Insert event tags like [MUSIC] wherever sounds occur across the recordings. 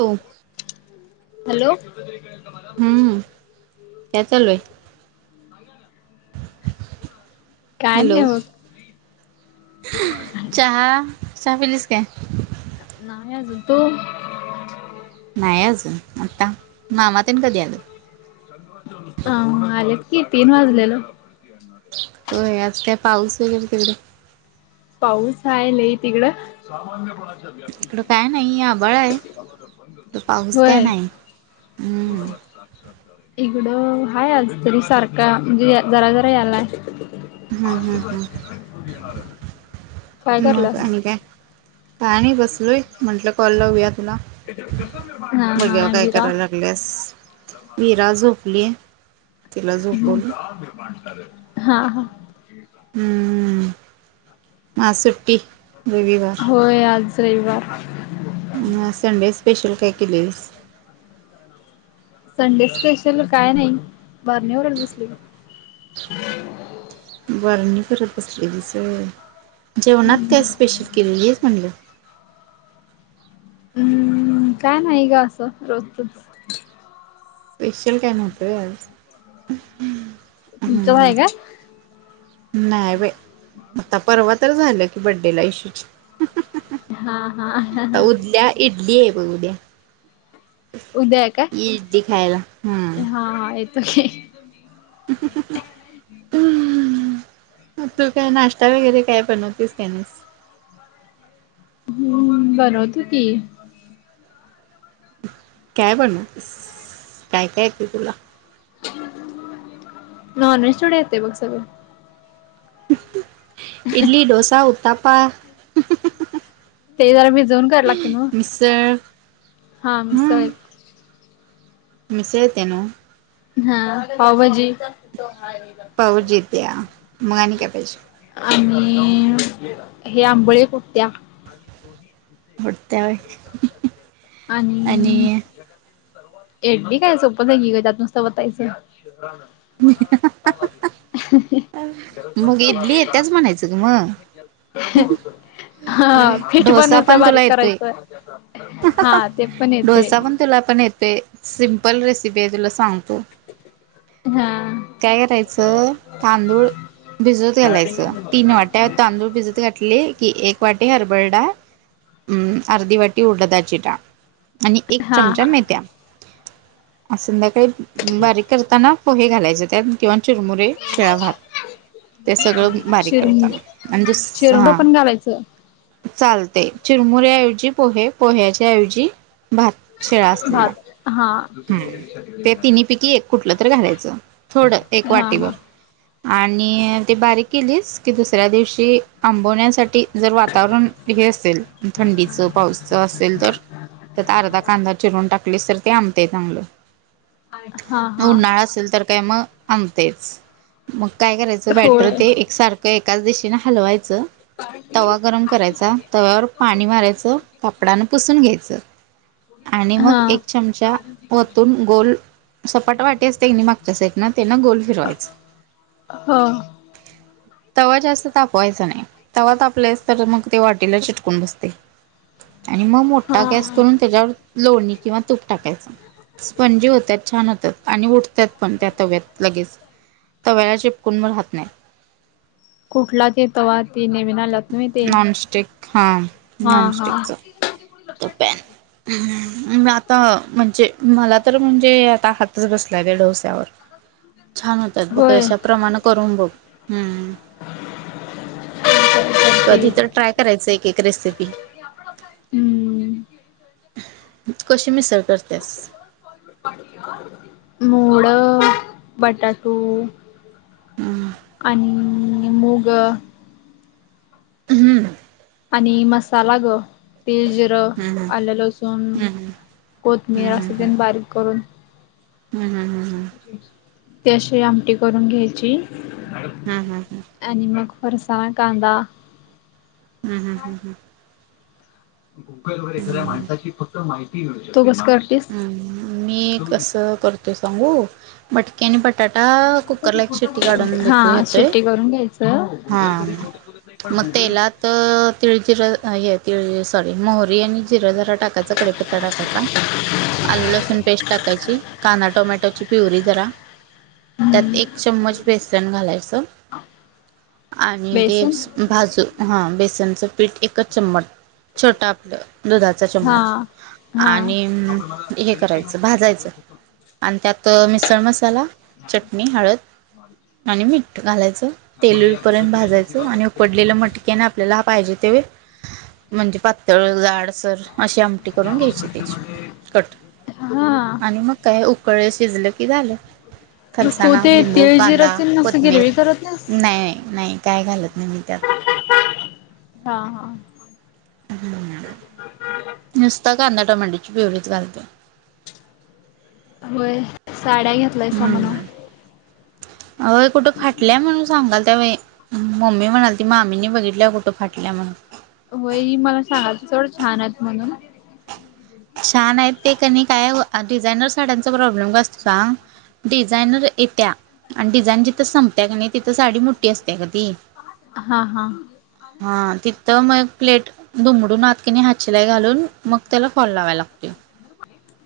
हो. हॅलो, हम्म काय चालू आहे. सांगा ना. नाही हॅलो, बघ चहा चहा पिलीस काय. नाही अजून तू. नाही अजून आता मामातन कधी आलं. अ आलेत की तीन वाजलेलं. होय आज का पाऊस वगैर तिकडे. पाऊस आहे नाही तिकडं. इकडं काय नाही आबाळ आहे इकडं पाऊस काय होय. नाही बोला हम्म पटकन. इकडं हाय आज तरी सारखा म्हणजे जरा जरा यालाय. हम्म हम्म आशेचा एक किरण घेऊन येणार. मग आणि काय. हा बघ्या हा काय विरा करायला लागल्यास. तिला झोपवलं हा हा, हम्म आज सुट्टी. रविवार होय आज रविवार. मग आज संडे स्पेशल काय केलेलीस. संडे स्पेशल काय नाही बारणीवरल बसले बघ. बारणी करत बसलेलीस होय जेवणात काय स्पेशल केलेलीस म्हणलं. हम्म काय नाही ग असं रोजतच. स्पेशल काय नव्हतं होय आज. हम्म तुमचो होय का. नाही बाय आता परवा तर झालं की बड्डेला येशूच्या. हा हा, उद्या इडली आहे बग उद्या. उदय इडली खायला. हम्म. हाय काय. [INAUDIBLE] तू काय नाश्ता वगैरे काय बनवतेस नाईस. हम बनवते की. काय बनवतेस काय काय तू तुला. नॉन व्हेज तेवढं येते बघ सगळ. इडली डोसा उत्तपा. ते जरा भिजवून कराला लागते नाव. ते, हा मिसळ आहे. मिसळत्या नवा. हा पावभजी. पावर जित्या मगाणी काय पाहिजे. आणि हे आंबळे कोटत्या. होत्या होय. आणि. एडली काय सोपं हाय की ग त्यात नुसतं वतायचं. मग इडली येत्याच म्हणायचं ग म. हा फीठ डोसा बनूस्ता पण तुला बारीक येतोय करायचं. हा ते पण येते डोसा पण, तुला पण येतय. सिम्पल रेसिपी आहे तुला सांगतो. हा काय करायचं तांदूळ भिजवत घालायचं. तीन वाट्या तांदूळ भिजत घात ले की, एक वाटी हरभर डाळ, अर्धी वाटी उडदाची डाळ आणि एक हा चमचा हा मेथ्या संध्याकाळी बारीक, करताना पोहे घालायचे त्यात किंवा चुरमुरे शिळा भात ते सगळं बारीक चिर करताना आणि जस. चिरमुरं हां. पण घालायचं चालते. चिरमुऱ्या ऐवजी पोहे, पोह्याच्या ऐवजी भात शिळा असलेला. भात हा. हम् ते तिन्ही पैकी एक कुठलं तर घालायचं. थोड एक हा हा वाटीभर. आणि ते बारीक केलीस की दुसऱ्या दिवशी आंबवण्यासाठी जर वातावरण हे असेल थंडीचं, पाऊसचं असेल तर, तर त्यात अर्धा कांदा चिरून टाकलीस तर ते आंब ते चांगलं. हा हा उन्हाळा असेल तर काय मग आंबतेच मग काय करायचं होय बॅटर ते एक सारखं एकाच दिशेने हलवायचं. तवा गरम करायचा. तव्यावर पाणी मारायचं. कापडानं पुसून घ्यायचं. आणि हा मग एक चमचा वतून गोल सपाट वाटी असत्या कणी मागच्या साईड ना त्यांना गोल फिरवायच. हो तवा जास्त तापवायचा नाही. तवा तापल्यास तर मग ते वाटीला चिटकून बसते. आणि मग मोठा हा गॅस करून त्याच्यावर लोणी किंवा तूप टाकायचं. स्पंजी होतात छान होतात आणि उठतात पण त्या तव्यात लगेच. तव्याला चिपकून व राहत नाही. कुठला ते? तवा ती नवीन आल्यात. नॉनस्टिक हा. हा हा. [UNINTELLIGIBLE] आता म्हणजे मला तर म्हणजे आता हातच बसलाय त्या डोस्यावर. छान होतात बघ होय अशाप्रमाणे करून बघ. हम्म. करते कधी तर ट्राय करायचं एक एक रेसिपी. हम्म. कशी मिसळ करतेस? मोड, बटाटू आणि मूग आणि मसाला ग. तेल, जिरं, हम्म आलं, लसूण, कोथमीिर असं तेन बारीक करून. हम हम हम. ते अशी आमटी करून घ्यायची. हम् हम् हम्. आणि मग फरसाण कांदा हम्म हम्म हम्म. गुगलवर एखाद्या माणसाची फक्त माहिती घेऊ शकता. हम्म मी कसं करतोय सांगू मटकी आणि बटाटा कुकरला एक शिट्टी काढून हा देतोय घेतोय शिट्टी करून घ्यायचं. हा मग तेलात तिळजिर हे तिळजिर सॉरी मोहरी आणि जिर जरा टाक कच्चा कडीपत्ता टाकायचा आल्ल-लसूण पेस्ट टाकायची कांदा टोमॅटोची प्युरी जरा त्यात हम्म एक चम्मच बेसन घालायचं आणि ते बेसन भाजू हा बेसनचं पीठ एकच चम्मच छोटं आपलं दुधाचा हा चम्मच हा आणि अम हे करायचं भाजायचं आणि त्यात मिसळ मसाला, चटणी, हळद हे आणि मीठ घालायचं तेल येऊ पर्यंत भाजायचं आणि उकडलेलं मटकी आणि आपल्याला पाहिजे ते म्हणजे पातळ जाडसर अशी आमटी करून घ्यायची त्याची कट हा आणि मग काय उकळे शिजलं की झालं मग तू फरसाणा, ते लिंबू, तीळ कांदा, जिराची नुसती कोथिंबीर गिरवी करत नाहीस. नाही नाही नाही काय घालत नाही मी त्यात हा हा हम्म नुसता कांदा टॉमॅटोची प्युरीच घालतोय व्हय साड्या घेतलाईसा म्हण अ होय कुठं फाटल्या म्हणून सांगालत्या बाई हम्म मम्मी म्हणालती मामीनी बघितल्या कुठं फाटल्या म्हणून होय ही मला सांगालती सोड छान आहेत म्हणून छान आहेत ते कनी काय डिझायनर साड्यांचा प्रॉब्लेम काय असतोय सांग डिझाईनर येत्या आणि डिझाईन जिथं संपत्या कनी तिथं साडी मोठी असत्या गं ती हा हा हा तिथं मग प्लेट दुमडून आत कणी हातशिलाई घालून मग त्याला फॉल लावायला लागतय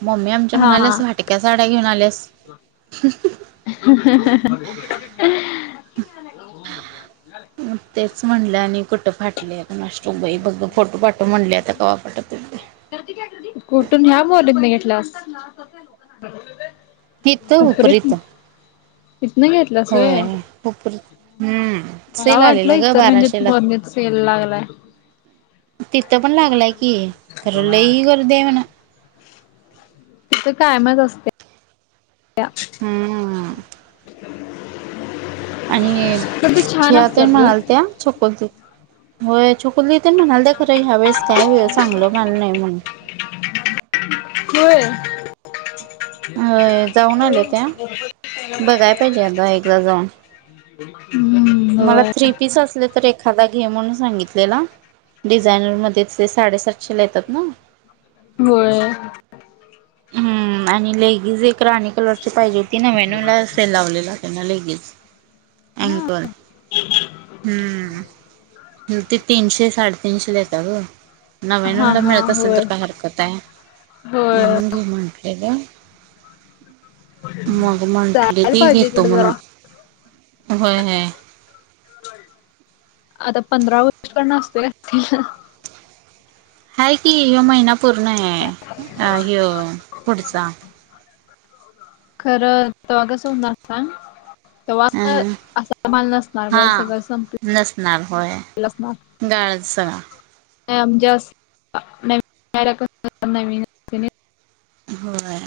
मम्मी आमची हा म्हणाल्या हा फाटक्या साड्या घेऊन आल्यास [INAUDIBLE] [UNINTELLIGIBLE] [UNINTELLIGIBLE] मग तेच म्हटल आणि कुठं फाटल्या कुणास ठाऊक बाई बघ बघ फोटो पाठव म्हटल्या आता कवा पाठवित्या बघूया कुठून ह्या मोलीतन घेतलास इथ हुपरीतन हुपरीत तिथनं घेतलास व्हय. होय हुपरीत हम्म मला सेल वाटलं आलेला गं इचलकरंजीत बाराशेला मोरणीत सेल लागलाय तिथं पण लागलाय की खरं लई गर्दी हाय म्हण तिथं कायमच असत्या हम्म आणि पण ते छान छाया ताई असतात ग. म्हणालत्या [INAUDIBLE] होय छकुली दी तेन म्हणालत्या खरं ह्या वेळेस काय बाई चांगलं माल नाही म्हणून होय अ होय जाऊन आल्या त्या बघाय पाहिजे आता एकदा जाऊन हम्म मला होय थ्री पीस असले तर एखादा घे म्हणून सांगितलेला डिझायनर मध्येच ते साडेसातशेला येतात ना होय हम्म आणि लेगीज एक राणी कलरची पाहिजे होती नव्यानव ला सेल लावलेला त्यांना लेगीज, हा ॲकल. हम्म, ते तीनशे, साडेतीनशे येत्या गं. नव्यानव हा ला हा मिळत असेल होय तर काय हरकत आहे. होय म्हणून म्हंटले. मग म्हटली जायला ती, पाहिजे घेतो तिकडे जरा म्हणून, होय-होय. आता पंधरा उत्पन्न असतोय असतील. हाय की, ह्यो महिना पूर्ण आहे, ह्यो पुढचा. खरं तवा कस होणार आता. तेव्हा अ असा असला माल नसणार हा गं सगळं नसणार होय संपणार. गाळच सगळा. नाही आमच्या अस, नवीन [INAUDIBLE] होय.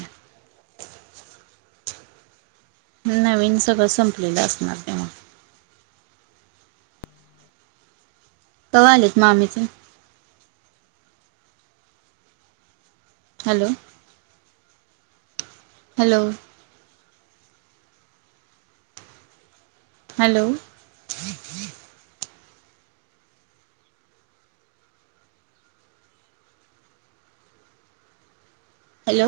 नवीन सगळं संपलेलं असणार तेव्हा. कवा आलीत मामी तेन. हॅलो. हॅलो. हॅलो. हॅलो.